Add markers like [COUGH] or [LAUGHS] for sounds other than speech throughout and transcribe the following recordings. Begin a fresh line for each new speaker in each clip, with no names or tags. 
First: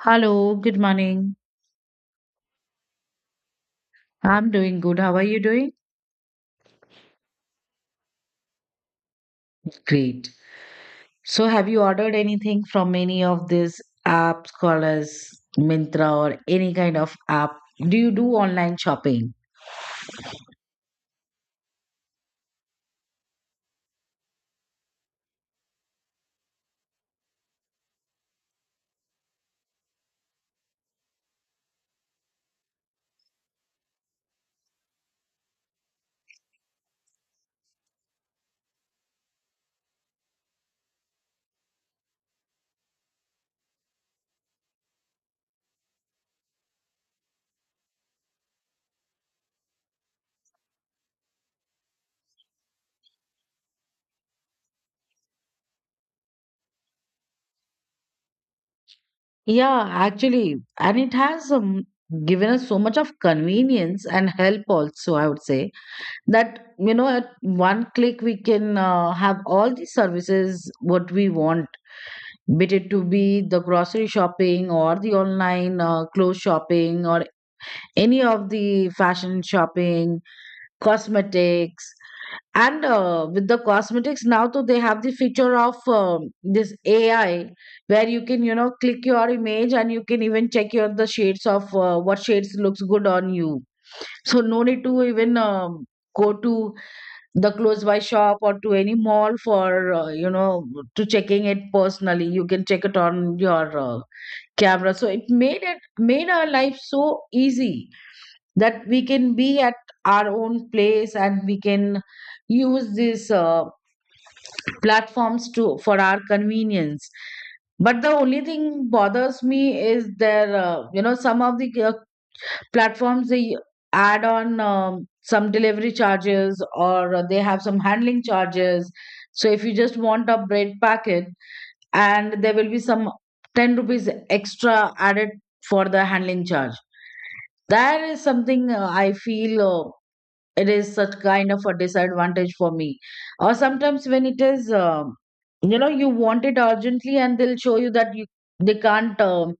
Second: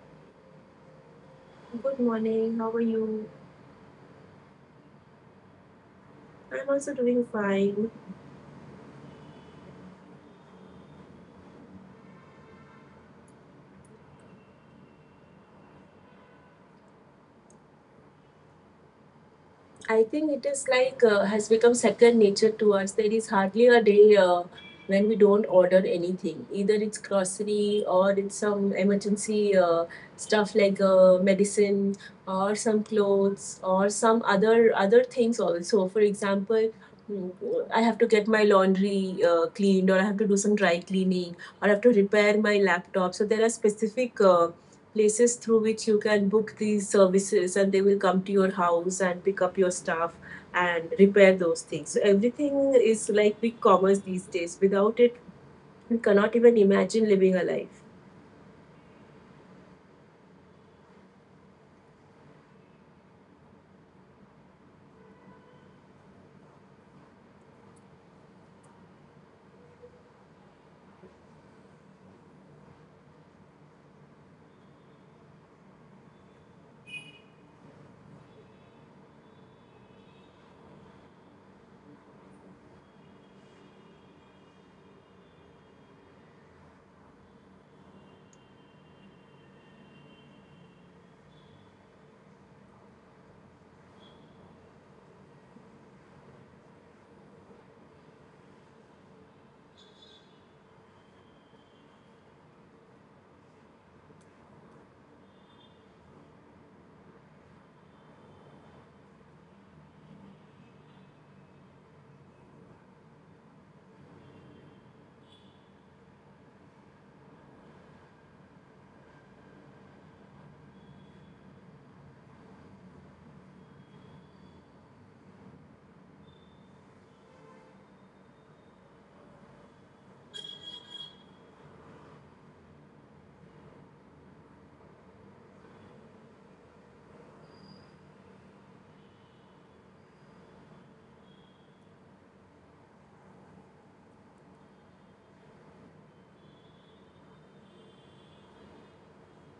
Hello, good morning.
Good morning. How are you?
I'm doing good. How are you doing?
I'm also doing fine.
Great. So, have you ordered anything from any of these apps, called as Mintra or any kind of app? Do you do online shopping?
I think it is like has become second nature to us. There is hardly a day when we don't order anything. Either it's grocery or it's some emergency stuff like medicine or some clothes or some other things also. For example, I have to get my laundry cleaned, or I have to do some dry cleaning, or I have to repair my laptop. So there are specific places through which you can book these services, and they will come to your house and pick up your stuff and repair those things. So everything is like big commerce these days. Without it, we cannot even imagine living a life.
Yeah, actually, and it has given us so much of convenience and help also, I would say, that, you know, at one click we can have all the services what we want, be it to be the grocery shopping or the online clothes shopping or any of the fashion shopping, cosmetics, and with the cosmetics now, too, they have the feature of this AI where you can, you know, click your image and you can even check your the shades of what shades looks good on you. So no need to even go to the close by shop or to any mall for you know to checking it personally. You can check it on your camera. So it made our life so easy that we can be at our own place and we can use these platforms to for our convenience, but the only thing bothers me is there you know, some of the platforms, they add on some delivery charges, or they have some handling charges. So if you just want a bread packet, and there will be some 10 rupees extra added for the handling charge, that is something I feel it is such kind of a disadvantage for me. Or sometimes when it is you know, you want it urgently and they'll show you that you they can't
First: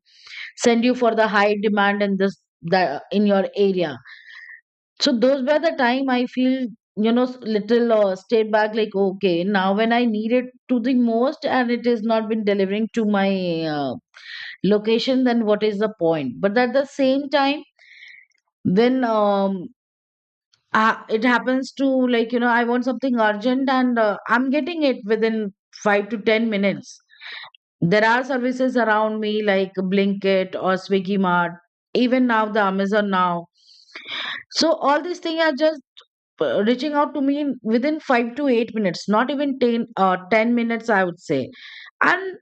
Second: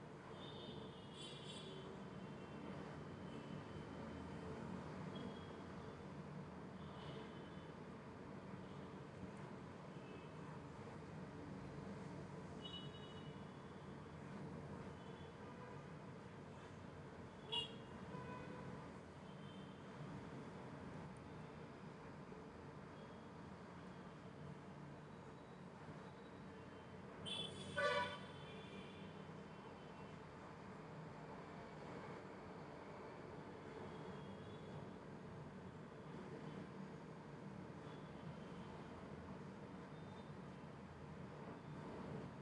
send you for the high demand in this the in your area. So those were the time I feel, you know, little stayed back, like okay, now when I need it to the most and it has not been delivering to my uh, location, then what is the point? But at the same time, when it happens to, like, you know, I want something urgent and I'm getting it within 5 to 10 minutes. There are services around me like Blinkit or Swiggy Mart, even now the Amazon now. So all these things are just reaching out to me within 5 to 8 minutes, not even 10 minutes, I would say. And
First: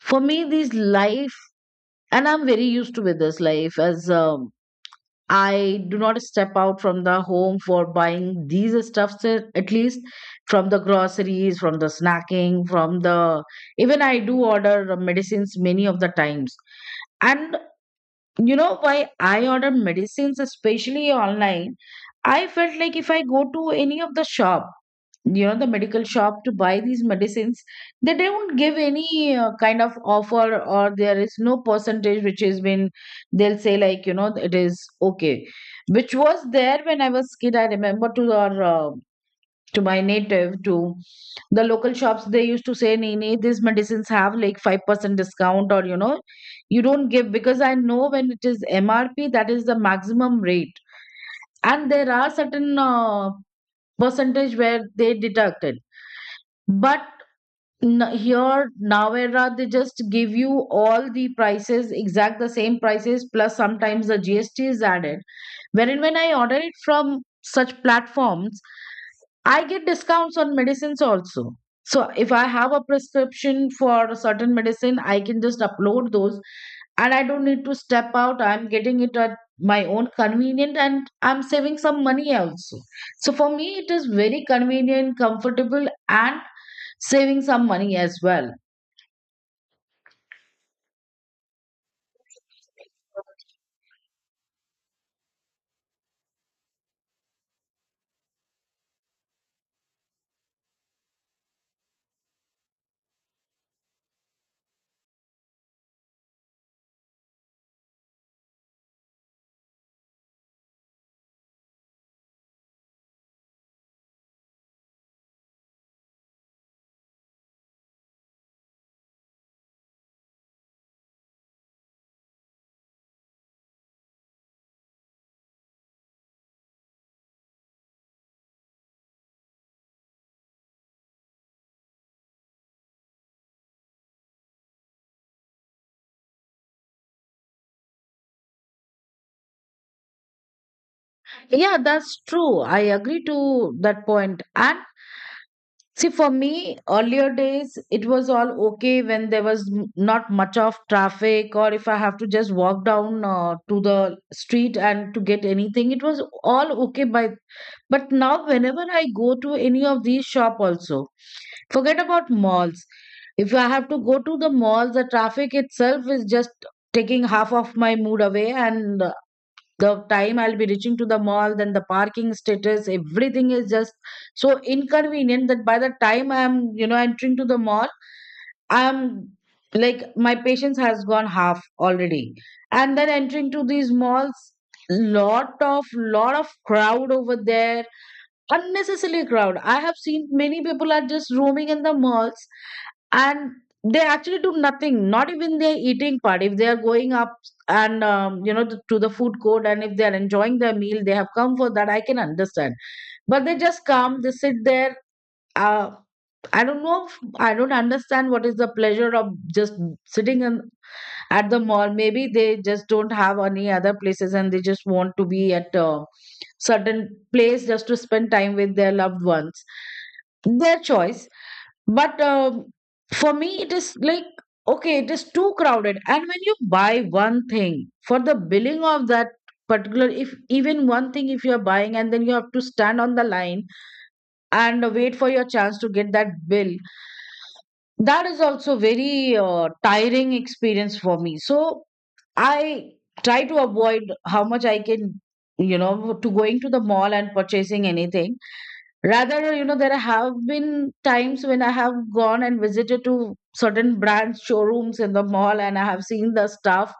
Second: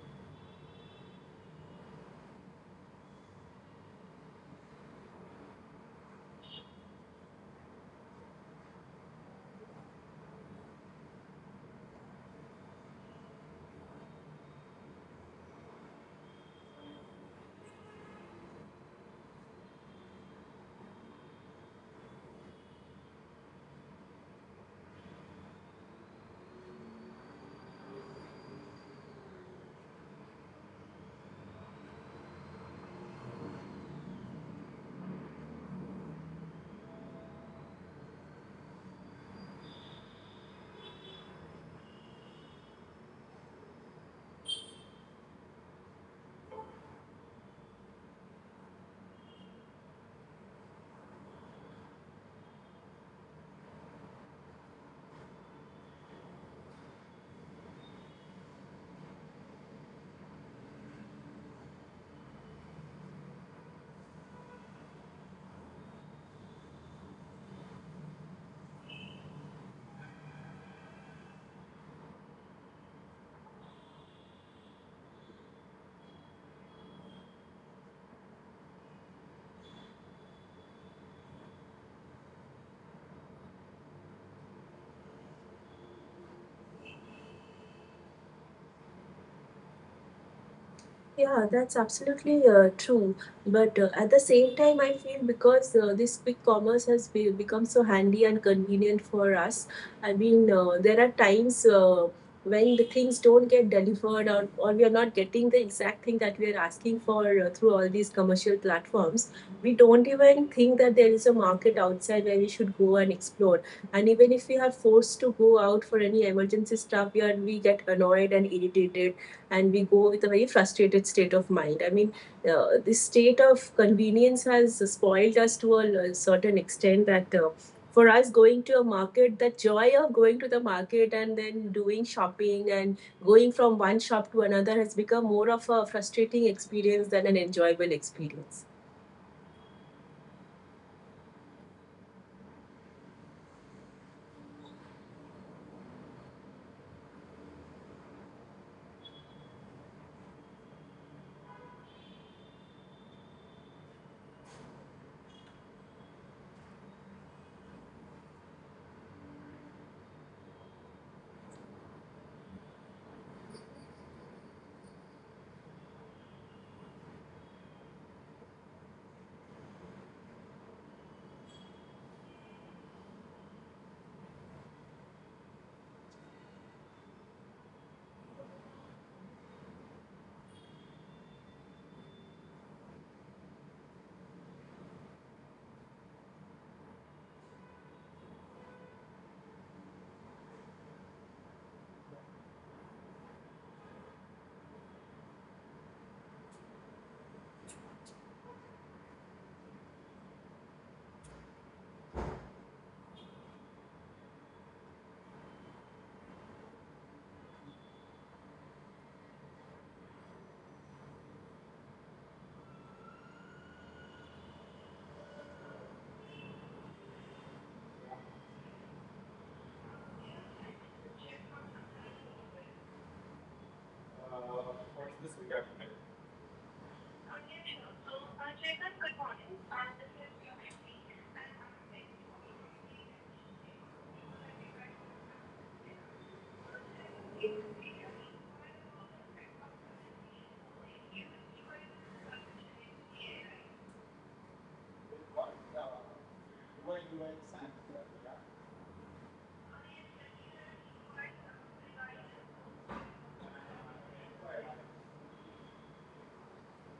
for me, this life, and I'm very used to with this life, as I do not step out from the home for buying these stuffs, at least from the groceries, from the snacking, from the, even I do order medicines many of the times. And you know why I order medicines, especially online? I felt like if I go to any of the shop, you know, the medical shop, to buy these medicines, they don't give any kind of offer, or there is no percentage which has been, they'll say like, you know, it is okay, which was there when I was kid. I remember, to our to my native, to the local shops, they used to say, nee nee, these medicines have like 5% discount, or you know, you don't give, because I know when it is MRP, that is the maximum rate, and there are certain percentage where they deduct it. But here Navera, they just give you all the prices exact the same prices, plus sometimes the GST is added. Wherein, when I order it from such platforms, I get discounts on medicines also. So if I have a prescription for a certain medicine, I can just upload those, and I don't need to step out. I'm getting it at my own convenient, and I'm saving some money also. So for me, it is very convenient, comfortable, and saving some money as well.
Yeah, that's absolutely true. But at the same time, I feel because this quick commerce has become so handy and convenient for us. I mean, there are times when the things don't get delivered, or we are not getting the exact thing that we are asking for through all these commercial platforms. We don't even think that there is a market outside where we should go and explore. And even if we are forced to go out for any emergency stuff, we get annoyed and irritated, and we go with a very frustrated state of mind. I mean, this state of convenience has spoiled us to a certain extent that. For us, going to a market, the joy of going to the market and then doing shopping and going from one shop to another has become more of a frustrating experience than an enjoyable experience.
Yeah, that's true. I agree to that point. And see, for me, earlier days, it was all okay when there was not much of traffic, or if I have to just walk down to the street and to get anything, it was all okay by. But now, whenever I go to any of these shop also, forget about malls. If I have to go to the mall, the traffic itself is just taking half of my mood away, and the time I'll be reaching to the mall, then the parking status, everything is just so inconvenient that by the time I'm, you know, entering to the mall, I'm, like, my patience has gone half already. And then entering to these malls, lot of crowd over there, unnecessarily crowd, I have seen many people are just roaming in the malls, and they actually do nothing, not even their eating part. If they are going up and you know, to the food court, and if they are enjoying their meal, they have come for that, I can understand. But they just come, they sit there, uh, I don't know I don't understand what is the pleasure of just sitting in, at the mall. Maybe they just don't have any other places and they just want to be at a certain place, just to spend time with their loved ones. Their choice. But for me, it is like, okay, it is too crowded, and when you buy one thing, for the billing of that particular, if even one thing if you are buying, and then you have to stand on the line and wait for your chance to get that bill, that is also very tiring experience for me. So I try to avoid how much I can, you know, to going to the mall and purchasing anything. Rather, you know, there have been times when I have gone and visited to certain brands showrooms in the mall, and I have seen the stuff,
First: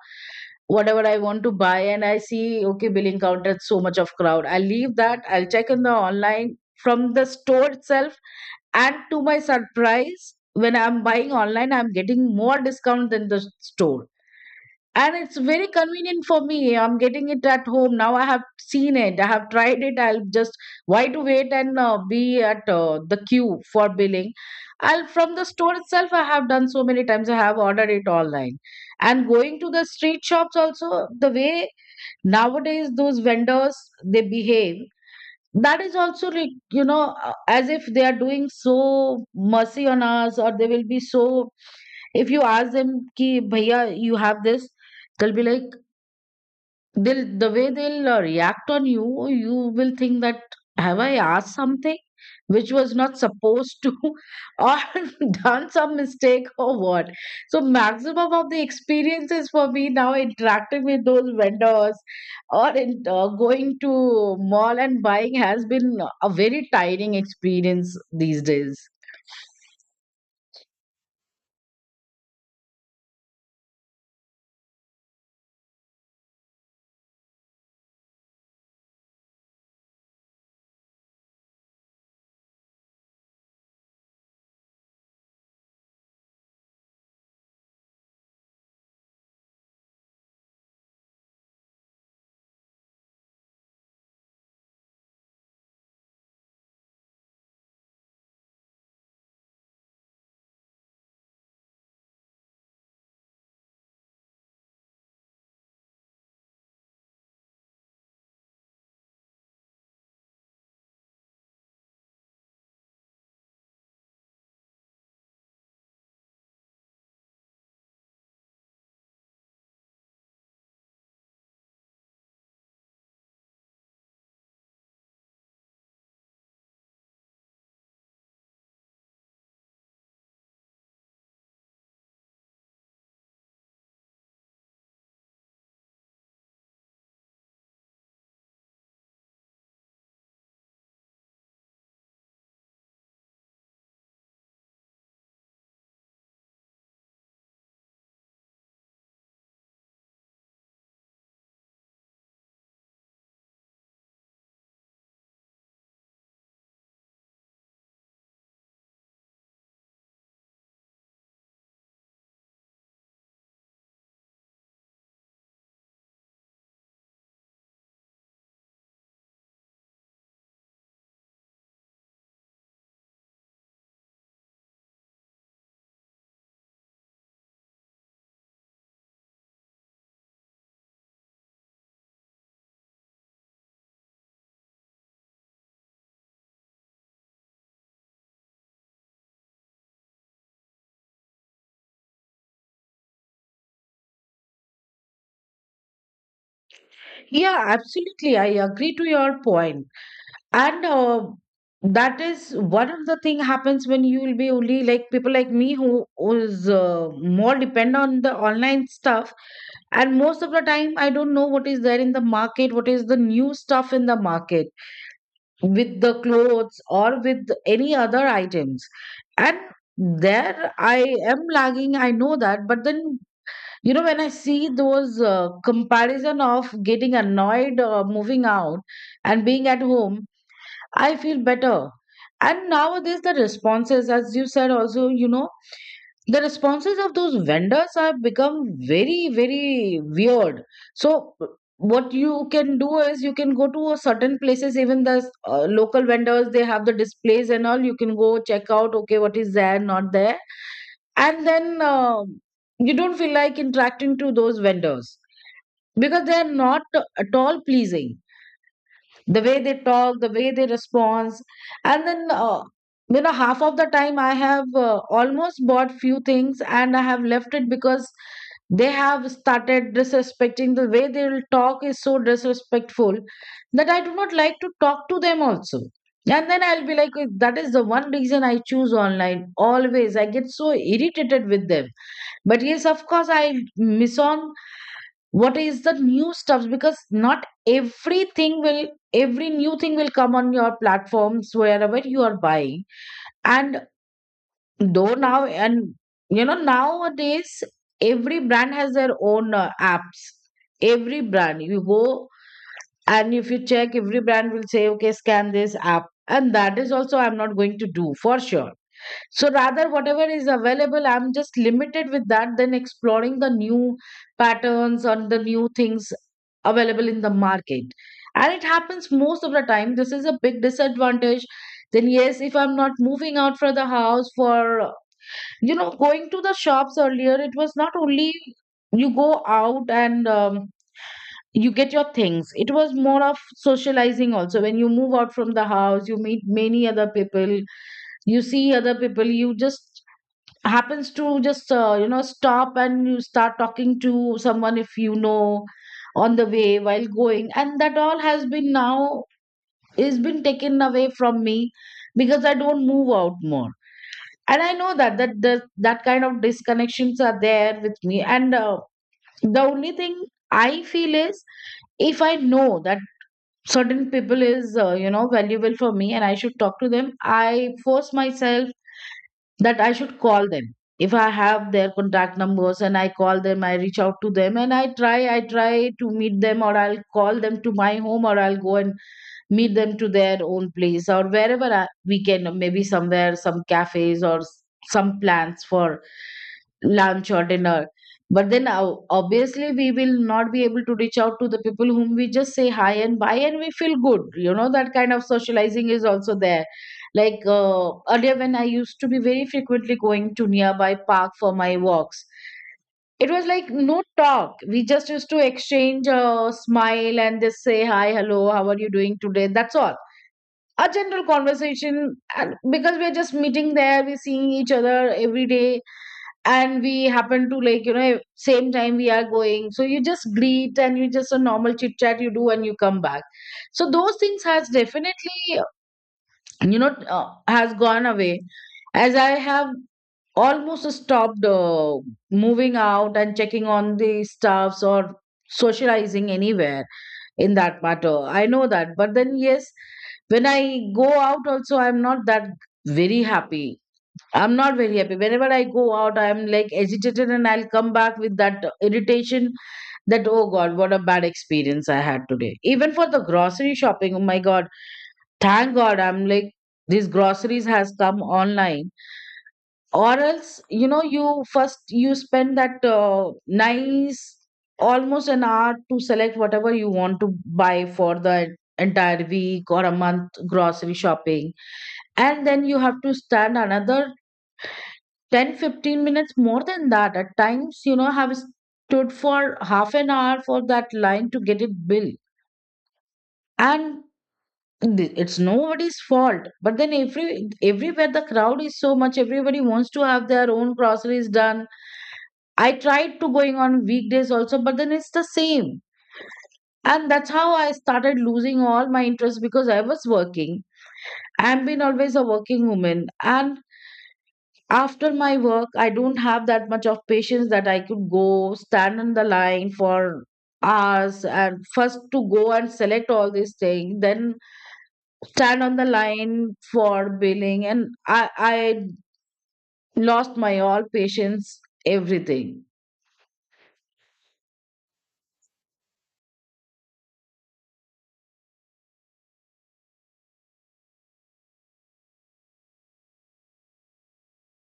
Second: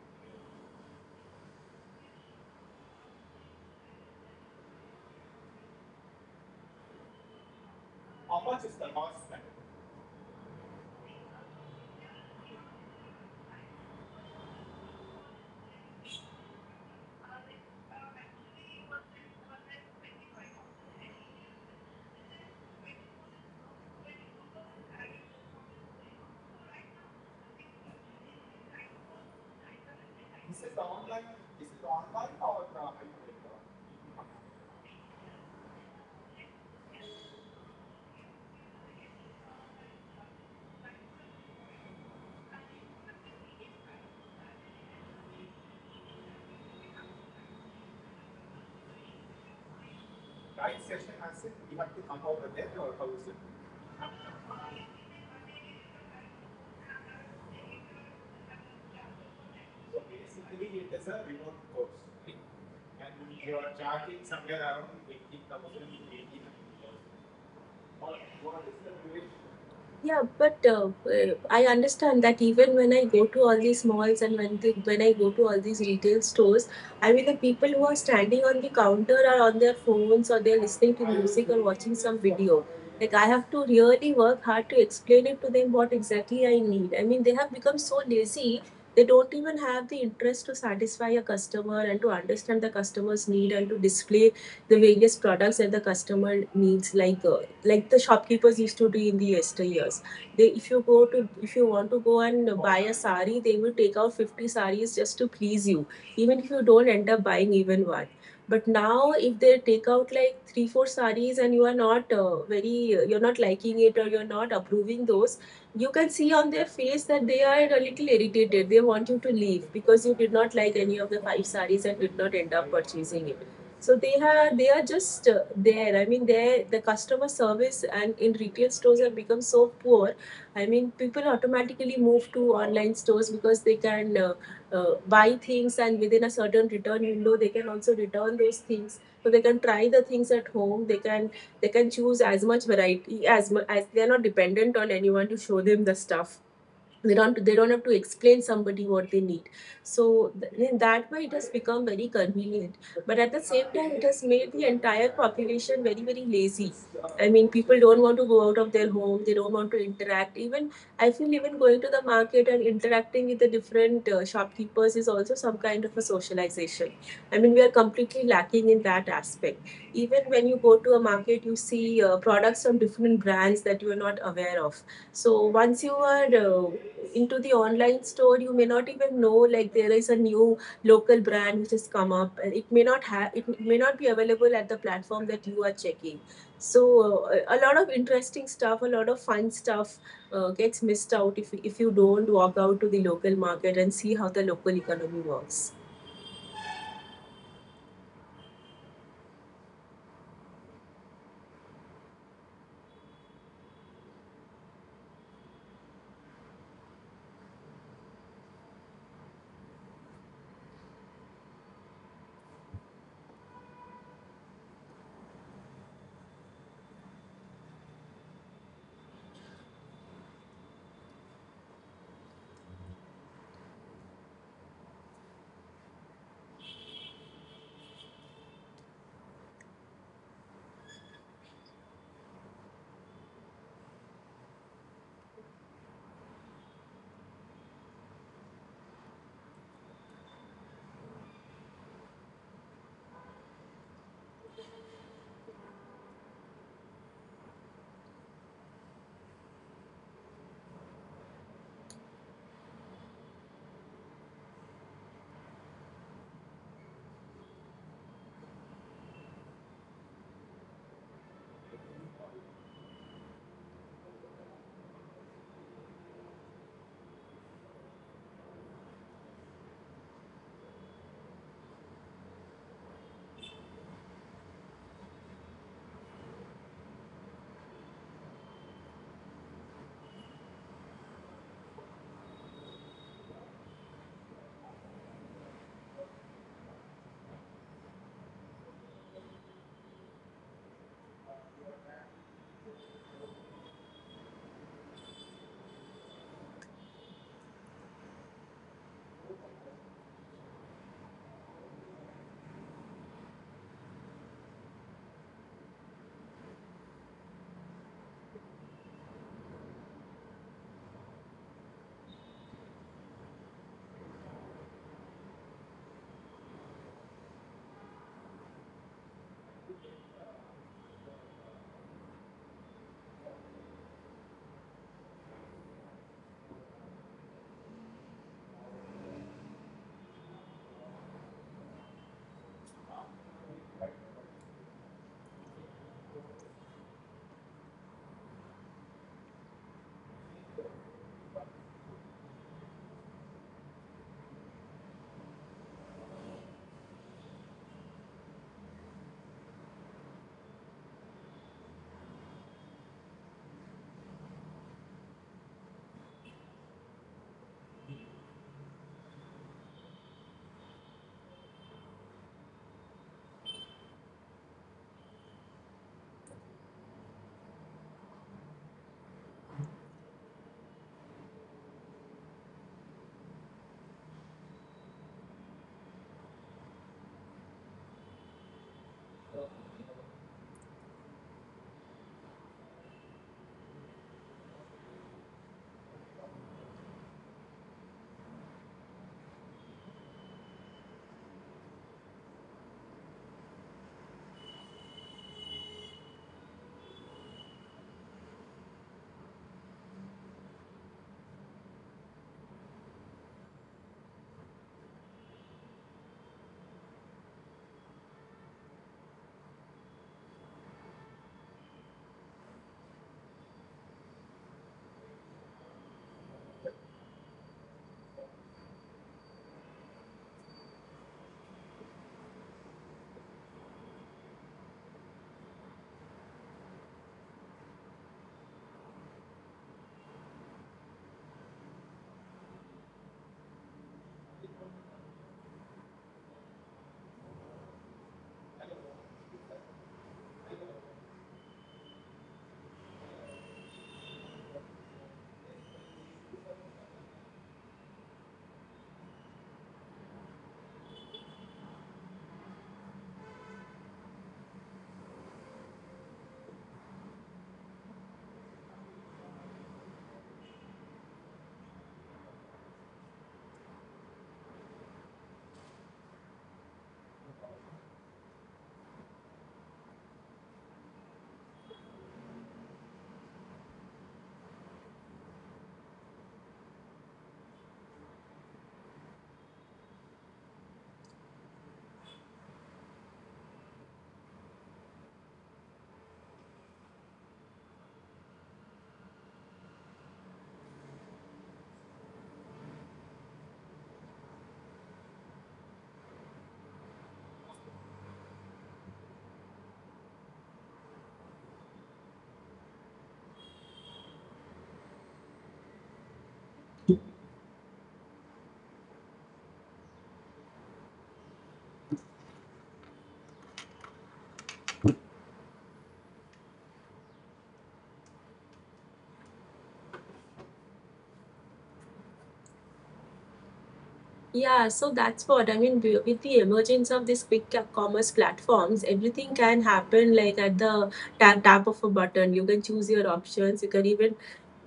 whatever I want to buy, and I see, okay, billing counter, so much of crowd. I'll leave that, I'll check in the online from the store itself, and to my surprise, when I'm buying online, I'm getting more discount than the store. And it's very convenient for me. I'm getting it at home. Now I have seen it, I have tried it, I'll just, why to wait and be at the queue for billing? I'll from the store itself. I have done so many times, I have ordered it online. And going to the street shops also, the way nowadays those vendors they behave, that is also you know, as if they are doing so mercy on us, or they will be so. If you ask them, "Ki bhaiya, you have this." They'll be like, the way they'll react on you, you will think that, have I asked something which was not supposed to [LAUGHS] or [LAUGHS] done some mistake or what. So maximum of the experiences for me now, interacting with those vendors, or going to mall and buying, has been a very tiring experience these days.
Yeah, but I understand that even when I go to all these malls and when I go to all these retail stores, I mean the people who are standing on the counter are on their phones, or they're listening to music or watching some video. Like, I have to really work hard to explain it to them what exactly I need. I mean, they have become so lazy. They don't even have the interest to satisfy a customer and to understand the customer's need and to display the various products that the customer needs, like the shopkeepers used to do in the yesteryears. They, if you want to go and buy a sari, they will take out 50 saris just to please you, even if you don't end up buying even one. But now, if they take out like three, four saris, and you are not very, you're not liking it or you're not approving those, you can see on their face that they are a little irritated. They want you to leave because you did not like any of the five saris and did not end up purchasing it. So they are just there. I mean, there the customer service and in retail stores have become so poor. I mean, people automatically move to online stores because they can buy things, and within a certain return window they can also return those things. So they can try the things at home. They can choose as much variety as they are not dependent on anyone to show them the stuff. They don't have to explain somebody what they need. So in that way it has become very convenient, but at the same time it has made the entire population very, very lazy. I mean, people don't want to go out of their home, they don't want to interact even. I feel even going to the market and interacting with the different shopkeepers is also some kind of a socialization. I mean, we are completely lacking in that aspect. Even when you go to a market, you see products from different brands that you are not aware of. So once you are into the online store, you may not even know, like, there is a new local brand which has come up, and it may not be available at the platform that you are checking. So a lot of interesting stuff, a lot of fun stuff gets missed out if you don't walk out to the local market and see how the local economy works.
Yeah, absolutely, I agree to your point. And that is one of the thing happens when you will be only like people like me, who is more depend on the online stuff, and most of the time I don't know what is there in the market, what is the new stuff in the market, with the clothes or with any other items. And there I am lagging, I know that. But then, you know, when I see those comparison of getting annoyed or moving out and being at home, I feel better. And nowadays, the responses, as you said, also, you know, the responses of those vendors have become very, very weird. So, what you can do is you can go to a certain places, even the local vendors, they have the displays and all. You can go check out, okay, what is there, not there. And then you don't feel like interacting to those vendors because they are not at all pleasing, the way they talk, the way they respond. And then you know, half of the time I have almost bought few things and I have left it because they have started disrespecting. The way they will talk is so disrespectful that I do not like to talk to them also. And then I'll be like, "Oh, that is the one reason I choose online always. I get so irritated with them. But yes, of course, I miss on what is the new stuff, because not everything will, every new thing will come on your platforms wherever you are buying. And though now, and you know, nowadays every brand has their own apps. Every brand you go, and if you check, every brand will say, okay, scan this app, and that is also I'm not going to do, for sure. So rather, whatever is available, I'm just limited with that, then exploring the new patterns or the new things available in the market. And it happens most of the time. This is a big disadvantage. Then yes, if I'm not moving out for the house, for you know, going to the shops earlier, it was not only you go out and you get your things, it was more of socializing also. When you move out from the house, you meet many other people, you see other people, you just happens to just you know, stop and you start talking to someone if you know on the way while going. And that all has been now, is been taken away from me, because I don't move out more. And I know that that kind of disconnections are there with me. And the only thing I feel is, if I know that certain people is you know, valuable for me and I should talk to them, I force myself that I should call them. If I have their contact numbers, and I call them, I reach out to them and I try to meet them, or I'll call them to my home, or I'll go and meet them to their own place, or wherever I, we can, maybe somewhere, some cafes or some plans for lunch or dinner. But then obviously, we will not be able to reach out to the people whom we just say hi and bye and we feel good. You know, that kind of socializing is also there. Like earlier when I used to be very frequently going to nearby park for my walks, it was like, no talk, we just used to exchange a smile and just say hi, hello, how are you doing today, that's all. A general conversation, and because we're just meeting there, we're seeing each other every day, and we happen to, like, you know, same time we are going, so you just greet, and you just a normal chit chat you do, and you come back. So those things has definitely, you know, uh, has gone away, as I have almost stopped moving out and checking on the staffs, or socializing anywhere in that matter. I know that. But then yes, when I go out also, I'm not that very happy. I'm not very happy. Whenever I go out, I'm like agitated, and I'll come back with that irritation, that, oh God, what a bad experience I had today. Even for the grocery shopping, oh my God, thank God, I'm like, these groceries has come online. Or else, you know, you first, you spend that nice almost an hour to select whatever you want to buy for the entire week or a month grocery shopping. And then you have to stand another 10 15 minutes, more than that at times, you know, have stood for half an hour for that line to get it billed. And it's nobody's fault, but then everywhere the crowd is so much, everybody wants to have their own groceries done. I tried to going on weekdays also, but then it's the same. And that's how I started losing all my interest, because I was working. I've been always a working woman. And after my work, I don't have that much of patience that I could go stand in the line for hours and first to go and select all these things, then stand on the line for billing. And I lost my all patience, everything.
Yeah, so that's what I mean. With the emergence of these big commerce platforms, everything can happen, like, at the tap of a button. You can choose your options, you can even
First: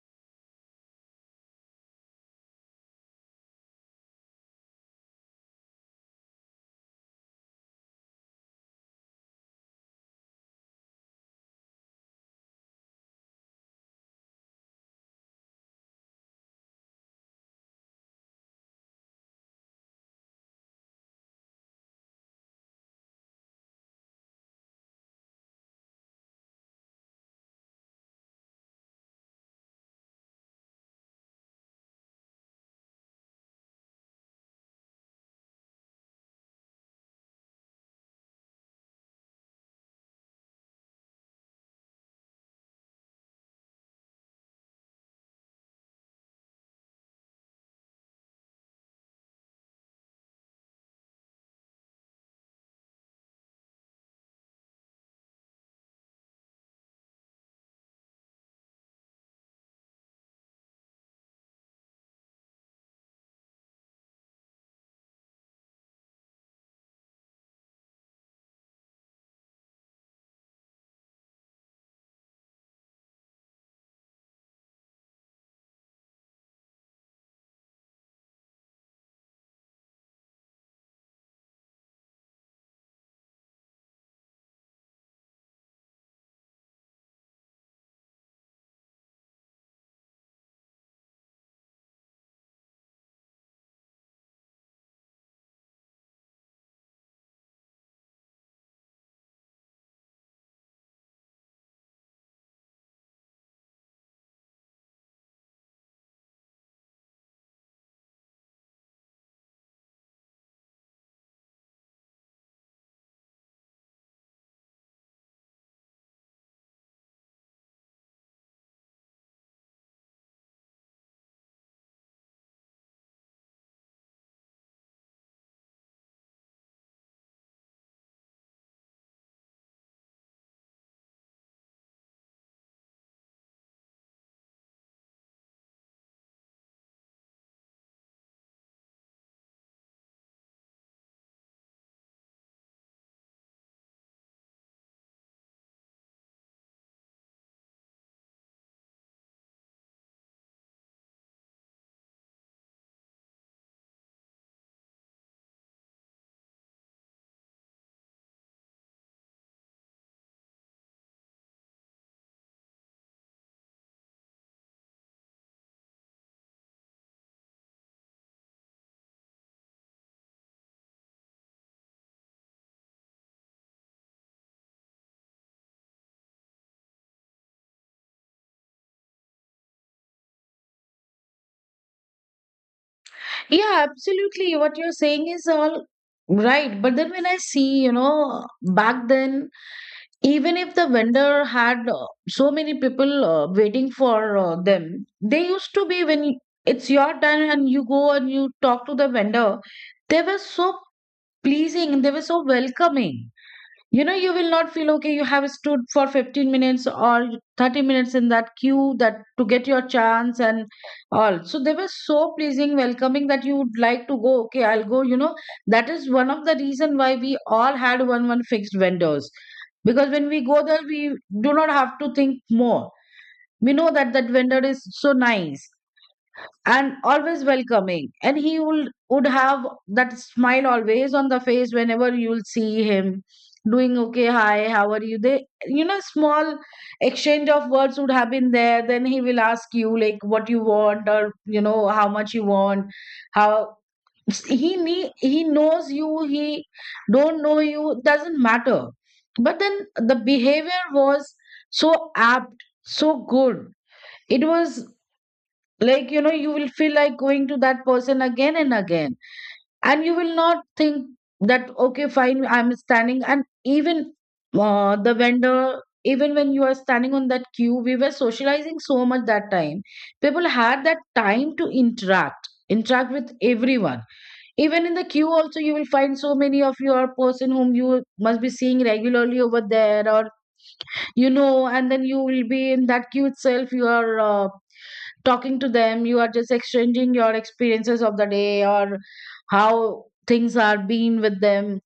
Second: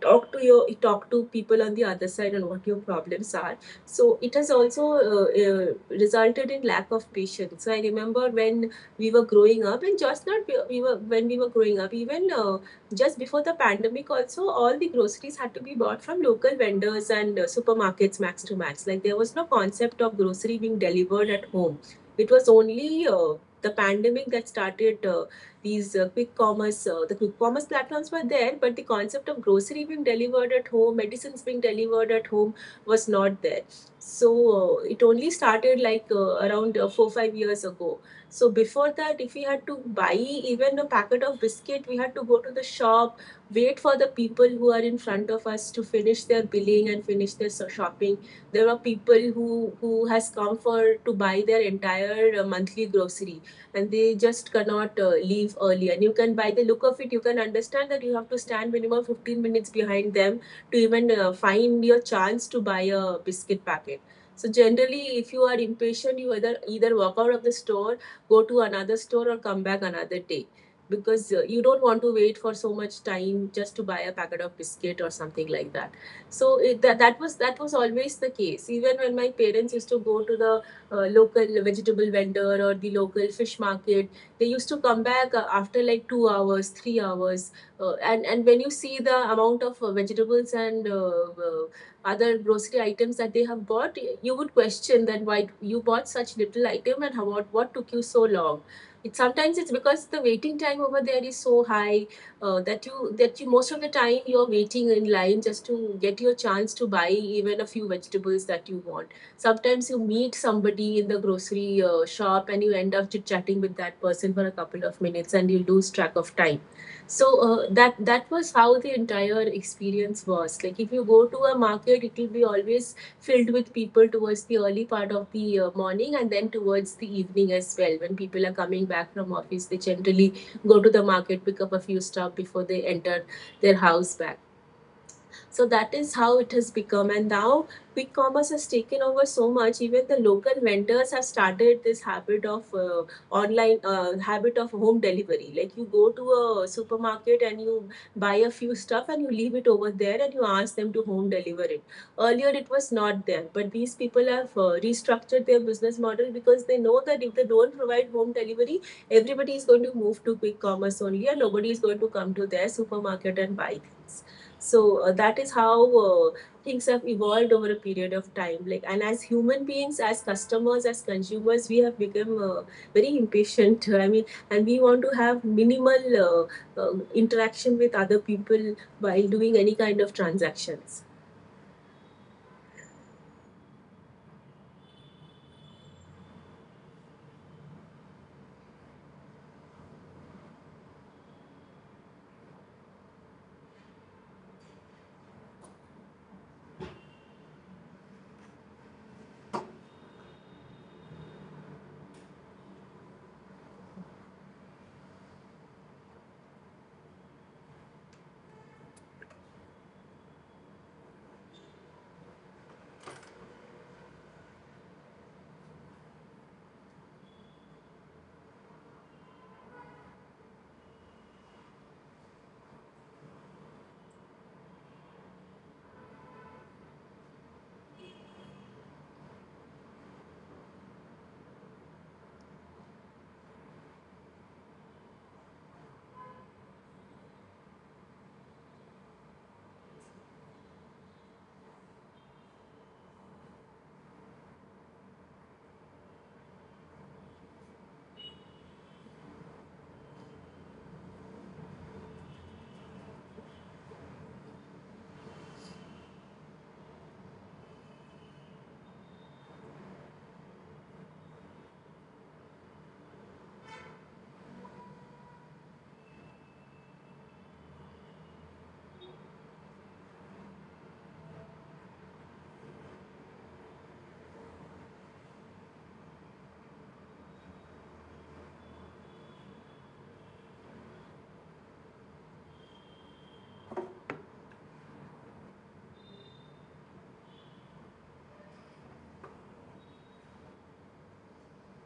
talk to people on the other side on what your problems are. So it has also uh, uh, resulted in lack of patience. So I remember when we were growing up, and just not we were, when we were growing up, even just before the pandemic also, all the groceries had to be bought from local vendors and supermarkets, max to max. Like, there was no concept of grocery being delivered at home. It was only uh, the pandemic that started. Uh, these quick commerce, the quick commerce platforms were there, but the concept of grocery being delivered at home, medicines being delivered at home, was not there. So it only started like around 4 5 years ago. So before that, if we had to buy even a packet of biscuit, we had to go to the shop, wait for the people who are in front of us to finish their billing and finish their shopping. There were people who has come for to buy their entire monthly grocery, and they just cannot leave early. And you can, by the look of it, you can understand that you have to stand minimum 15 minutes behind them to even find your chance to buy a biscuit packet. So generally, if you are impatient, you either walk out of the store, go to another store, or come back another day, because you don't want to wait for so much time just to buy a packet of biscuit or something like that. So it, that, that was always the case. Even when my parents used to go to the local vegetable vendor or the local fish market, they used to come back after like 2 hours 3 hours. And when you see the amount of vegetables and uh, other grocery items that they have bought, you would question that why you bought such little item, and how, what took you so long. It Sometimes it's because the waiting time over there is so high. That you most of the time you're waiting in line just to get your chance to buy even a few vegetables that you want. Sometimes you meet somebody in the grocery shop and you end up chit chatting with that person for a couple of minutes and you lose track of time. So that was how the entire experience was. Like, if you go to a market, it will be always filled with people towards the early part of the morning, and then towards the evening as well, when people are coming back from office they generally go to the market, pick up a few stuff before they enter their house back. So that is how it has become. And now quick commerce has taken over so much. Even the local vendors have started this habit of online habit of home delivery. Like, you go to a supermarket and you buy a few stuff and you leave it over there and you ask them to home deliver it. Earlier it was not there, but these people have restructured their business model, because they know that if they don't provide home delivery, everybody is going to move to quick commerce only, and nobody is going to come to their supermarket and buy things. So that is how uh, things have evolved over a period of time. Like, and as human beings, as customers, as consumers, we have become very impatient. [LAUGHS] I mean, and we want to have minimal interaction with other people while doing any kind of transactions.
Yeah, absolutely. What you're saying is all right. But then when I see, you know, back then, even if the vendor had so many people waiting for them, they used to be when it's your turn and you go and you talk to the vendor, they were so pleasing, they were so welcoming. You know, you will not feel, okay, you have stood for 15 minutes or 30 minutes in that queue, that to get your chance and all. So they were so pleasing, welcoming, that you would like to go, okay, I'll go, you know. That is one of the reason why we all had one fixed vendors, because when we go there, we do not have to think more. We know that that vendor is so nice and always welcoming, and he would have that smile always on the face whenever you'll see him. Doing, okay, hi, how are you, they, you know, small exchange of words would have been there, then he will ask you like what you want, or you know, how much you want. How he need, he knows you, he don't know you, doesn't matter. But then the behavior was so apt, so good. It was, like, you know, you will feel like going to that person again and again. And you will not think that, okay, fine, I'm standing. And even the vendor, even when you are standing on that queue, we were socializing so much that time. People had that time to interact with everyone. Even in the queue also, you will find so many of your person whom you must be seeing regularly over there, or you know. And then you will be in that queue itself, you are talking to them, you are just exchanging your experiences of the day, or how things are being with them.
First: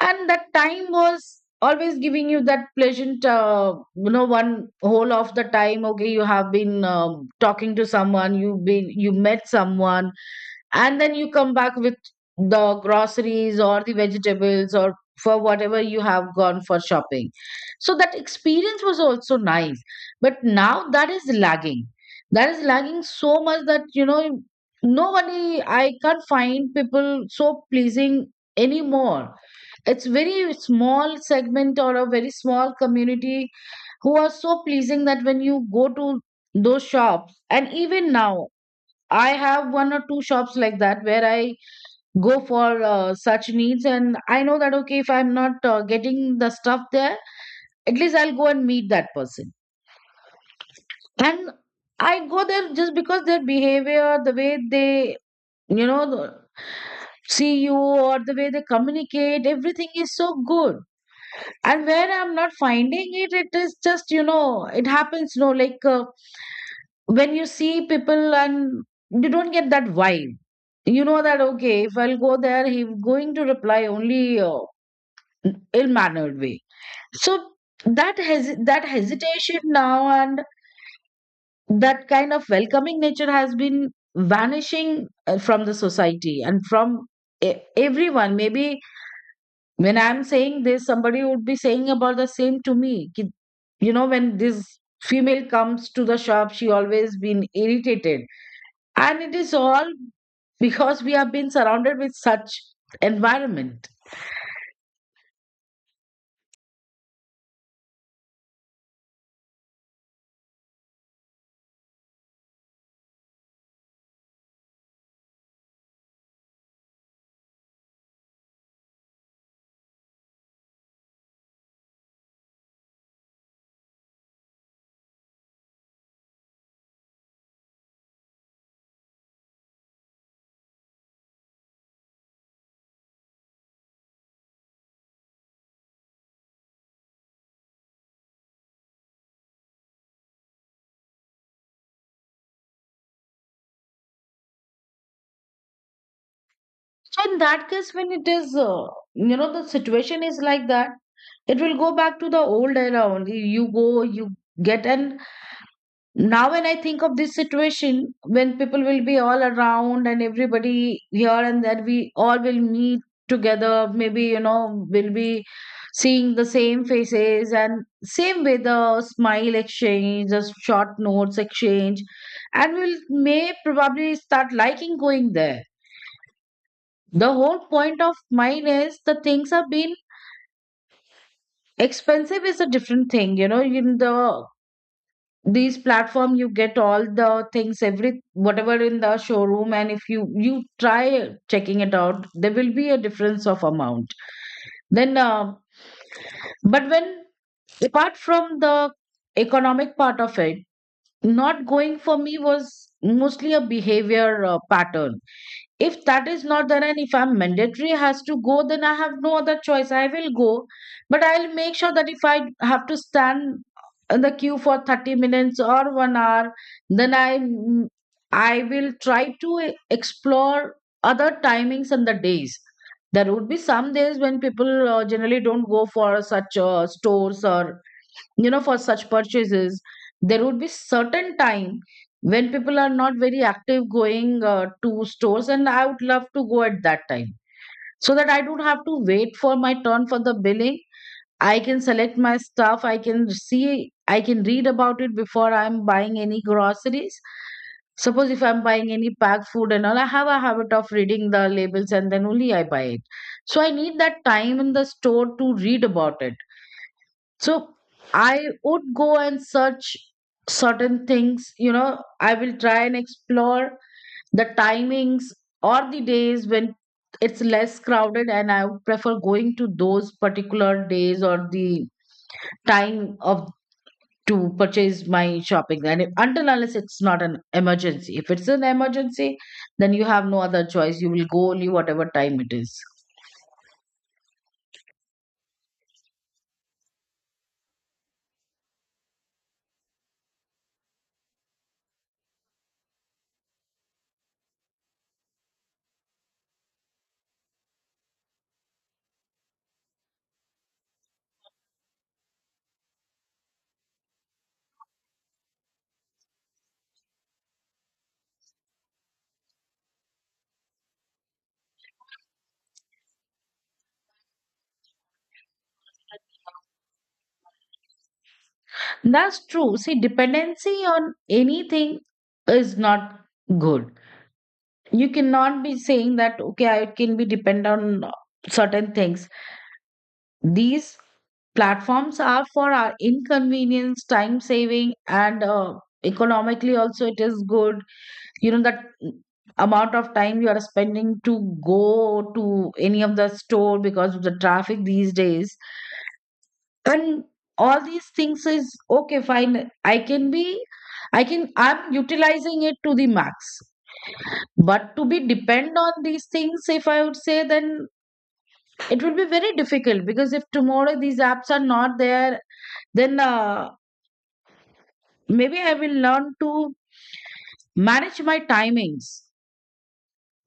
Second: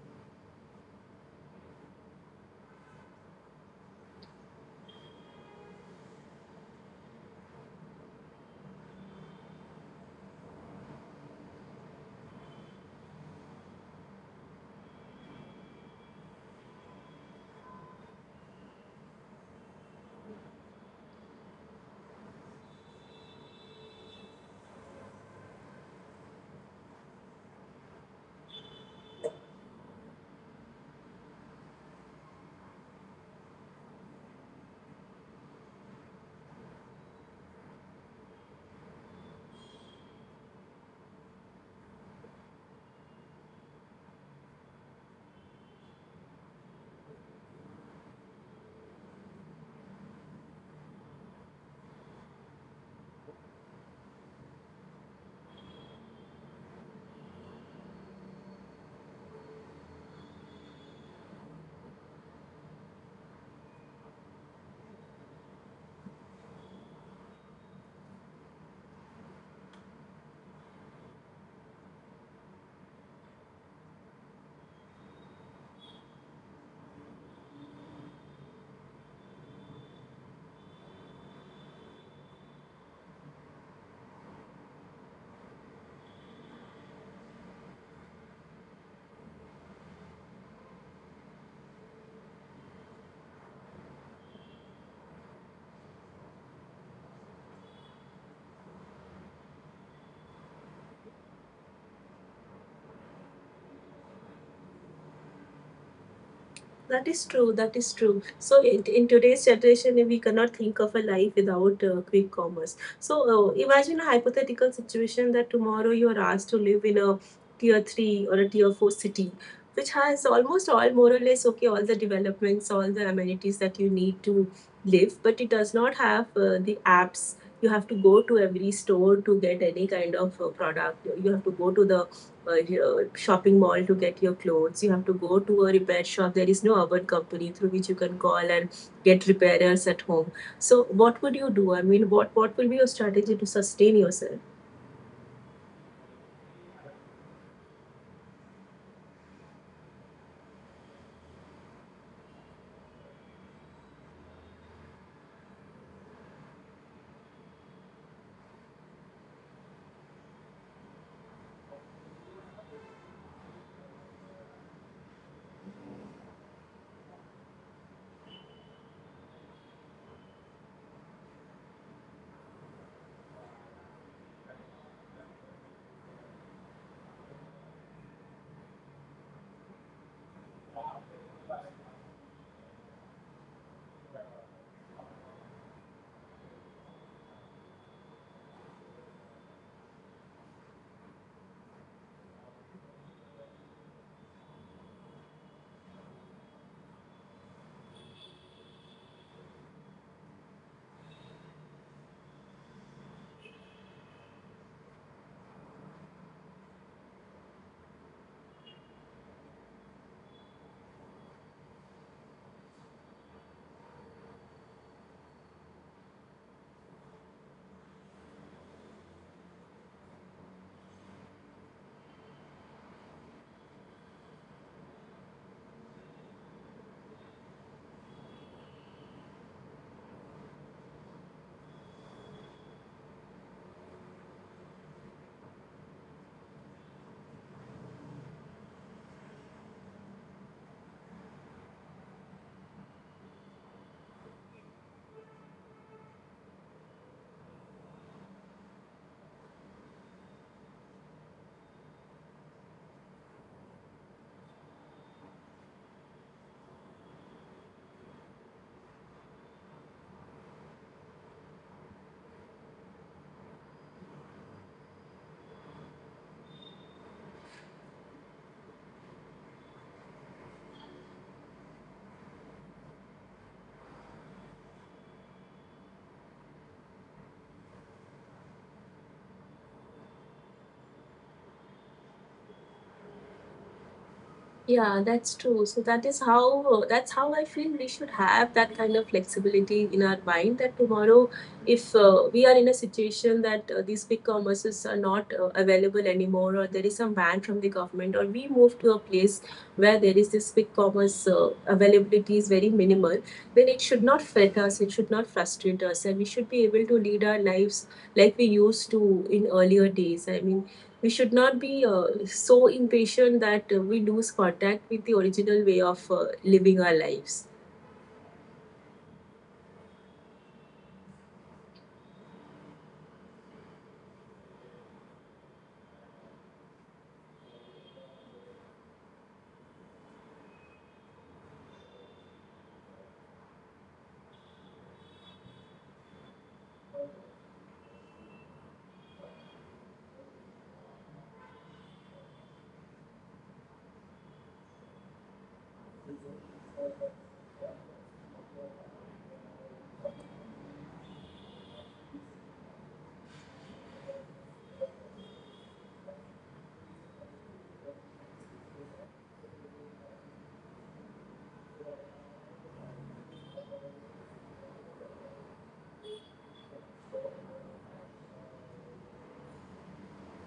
And that time was always giving you that pleasant you know, one whole of the time, okay, you have been talking to someone, you've been, you met someone. And then you come back with the groceries or the vegetables or for whatever you have gone for shopping. So that experience was also nice, but now that is lagging. That is lagging so much that, you know, nobody, I can't find people so pleasing anymore. It's very small segment, or a very small community who are so pleasing, that when you go to those shops. And even now I have one or two shops like that, where I go for such needs, and I know that, okay, if I'm not getting the stuff there, at least I'll go and meet that person. And I go there just because their behavior, the way they, you know, see you, or the way they communicate, everything is so good. And where I'm not finding it, it is just, you know, it happens, you know, like. When you see people and you don't get that vibe, you know, that okay, if I'll go there, he's going to reply only ill-mannered way. So that hes that hesitation now, and that kind of welcoming nature has been vanishing from the society, and from e- everyone. Maybe when I'm saying this, somebody would be saying about the same to me. You know, when this female comes to the shop, she always been irritated. And it is all because we have been surrounded with such environment.
That is true. That is true. So, in today's generation, we cannot think of a life without quick commerce. So, imagine a hypothetical situation that tomorrow you are asked to live in a tier 3 or a tier 4 city, which has almost all, more or less, okay, all the developments, all the amenities that you need to live, but it does not have the apps. You have to go to every store to get any kind of product. You have to go to the uh, shopping mall to get your clothes. You have to go to a repair shop. There is no urban company through which you can call and get repairers at home. So, what would you do? I mean, what will be your strategy to sustain yourself?
So in that case, when it is, you know, the situation is like that, it will go back to the old era only. You go, you get, and now, when I think of this situation, when people will be all around and everybody here and there, we all will meet together. Maybe, you know, we'll be seeing the same faces, and same way the smile exchange, the short notes exchange, and we'll may probably start liking going there. The whole point of mine is the things are being expensive is a different thing, you know, in the these platform you get all the things every whatever in the showroom, and if you try checking it out there will be a difference of amount then but when apart from the economic part of it, not going for me was mostly a behavior pattern. If that is not there and if I'm mandatory has to go, then I have no other choice, I will go. But I'll make sure that if I have to stand in the queue for 30 minutes or 1 hour, then I will try to explore other timings and the days. There would be some days when people generally don't go for such stores, or you know, for such purchases. There would be certain time when people are not very active going to stores, and I would love to go at that time so that I don't have to wait for my turn for the billing. I can select my stuff, I can see, I can read about it before I'm buying any groceries. Suppose if I'm buying any packed food and all, I have a habit of reading the labels and then only I buy it. So I need that time in the store to read about it. So I would go and search certain things, you know, I will try and explore the timings or the days when it's less crowded, and I would prefer going to those particular days or the time of to purchase my shopping. And if, until unless it's not an emergency, if it's an emergency, then you have no other choice, you will go only whatever time it is.
Yeah, that's true. So that's how I feel we should have that kind of flexibility in our mind, that tomorrow, if we are in a situation that these big commerces are not available anymore, or there is some ban from the government, or we move to a place where there is this big commerce availability is very minimal, then it should not fret us, it should not frustrate us, and we should be able to lead our lives like we used to in earlier days. I mean, we should not be so impatient that we lose contact with the original way of living our lives.
That's true, see, dependency on anything is not good. You cannot be saying that okay, I can be depend on certain things. These platforms are for our inconvenience, time saving, and economically also it is good. You know, that amount of time you are spending to go to any of the store because of the traffic these days and all these things is okay, fine, I can be, I can, I'm utilizing it to the max. But to be depend on these things, if I would say, then it will be very difficult because if tomorrow these apps are not there, then maybe I will learn to manage my timings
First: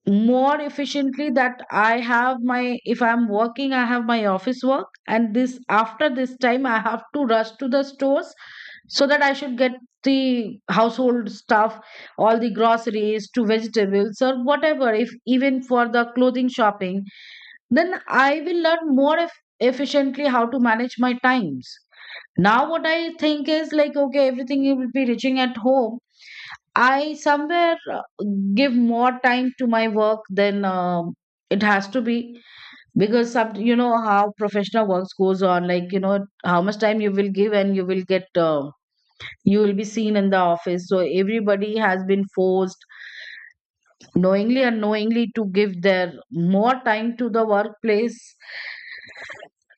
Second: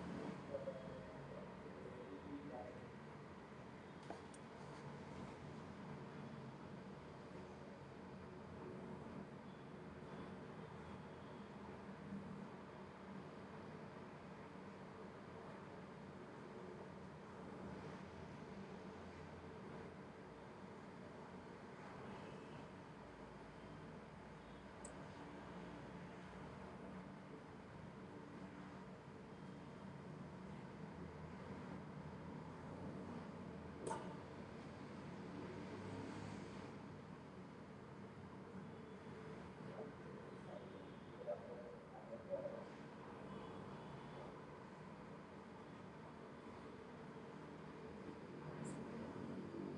more efficiently, that I have my, if I'm working, I have my office work. And this, after this time, I have to rush to the stores so that I should get the household stuff, all the groceries to vegetables or whatever, if even for the clothing shopping, then I will learn more efficiently how to manage my times. Now, what I think is like, okay, everything you will be reaching at home. I somewhere give more time to my work than it has to be because some, you know how professional works goes on. Like you know how much time you will give and you will get you will be seen in the office. So everybody has been forced knowingly and unknowingly to give their more time to the workplace,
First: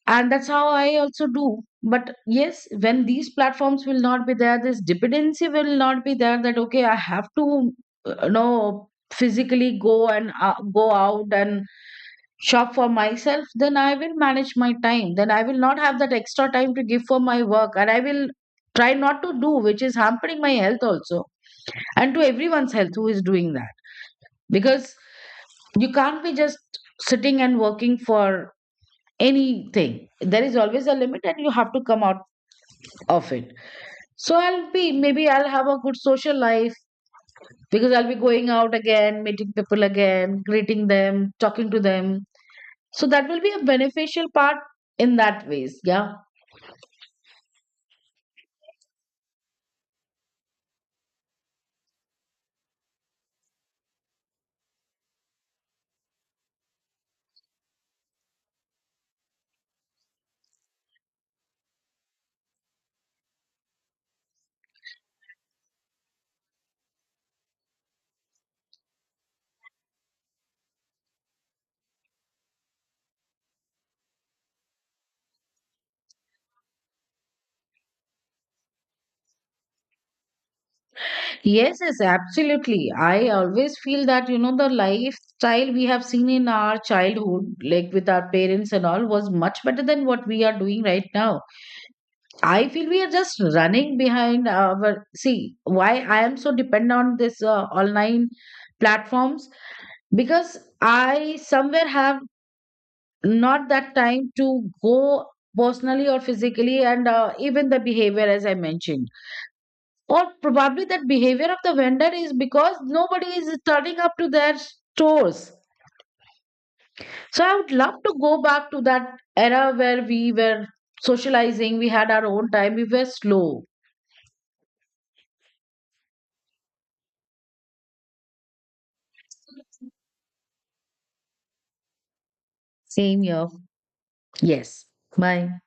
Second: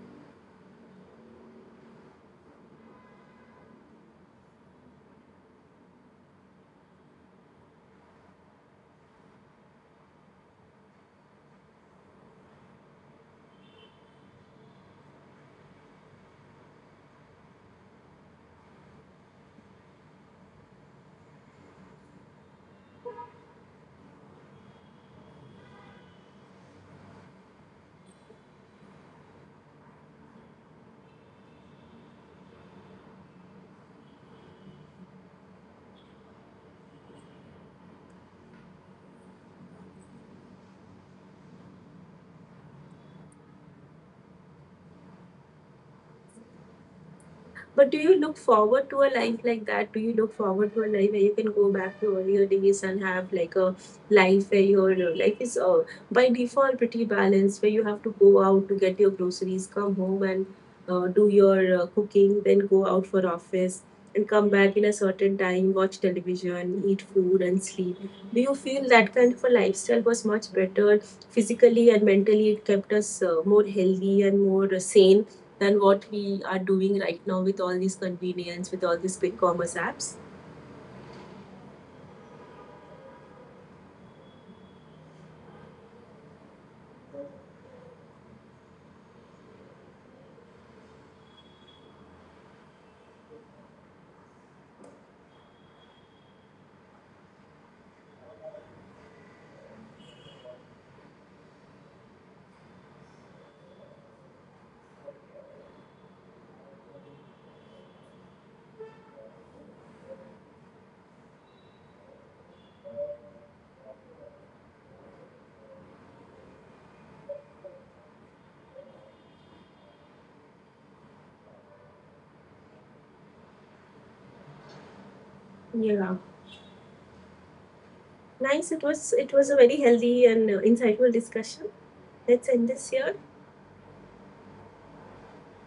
and that's how I also do. But yes, when these platforms will not be there, this dependency will not be there, that okay, I have to you know, physically go and go out and shop for myself, then I will manage my time, then I will not have that extra time to give for my work, and I will try not to do which is hampering my health also, and to everyone's health who is doing that. Because you can't be just sitting and working for anything, there is always a limit and you have to come out of it. So I'll be, maybe I'll have a good social life because I'll be going out again, meeting people again, greeting them, talking to them. So that will be a beneficial part in that ways. Yeah.
But do you look forward to a life like that? Do you look forward to a life where you can go back to earlier days and have like a life where your life is by default pretty balanced, where you have to go out to get your groceries, come home and do your cooking, then go out for office and come back in a certain time, watch television, eat food and sleep. Do you feel that kind of a lifestyle was much better physically and mentally? It kept us more healthy and more sane than what we are doing right now with all these convenience, with all these quick commerce apps.
Yes, yes, absolutely. I always feel that, you know, the lifestyle we have seen in our childhood, like with our parents and all, was much better than what we are doing right now. I feel we are just running behind our. See, why I am so dependent on this online platforms because I somewhere have not that time to go personally or physically, and even the behavior, as I mentioned, or probably that behavior of the vendor is because nobody is turning up to their stores. So I would love to go back to that era where we were socializing, we had our own time, we were slow.
Yeah. Nice. It was a very healthy and insightful discussion. Let's end this here.
Same here. Yes. Bye.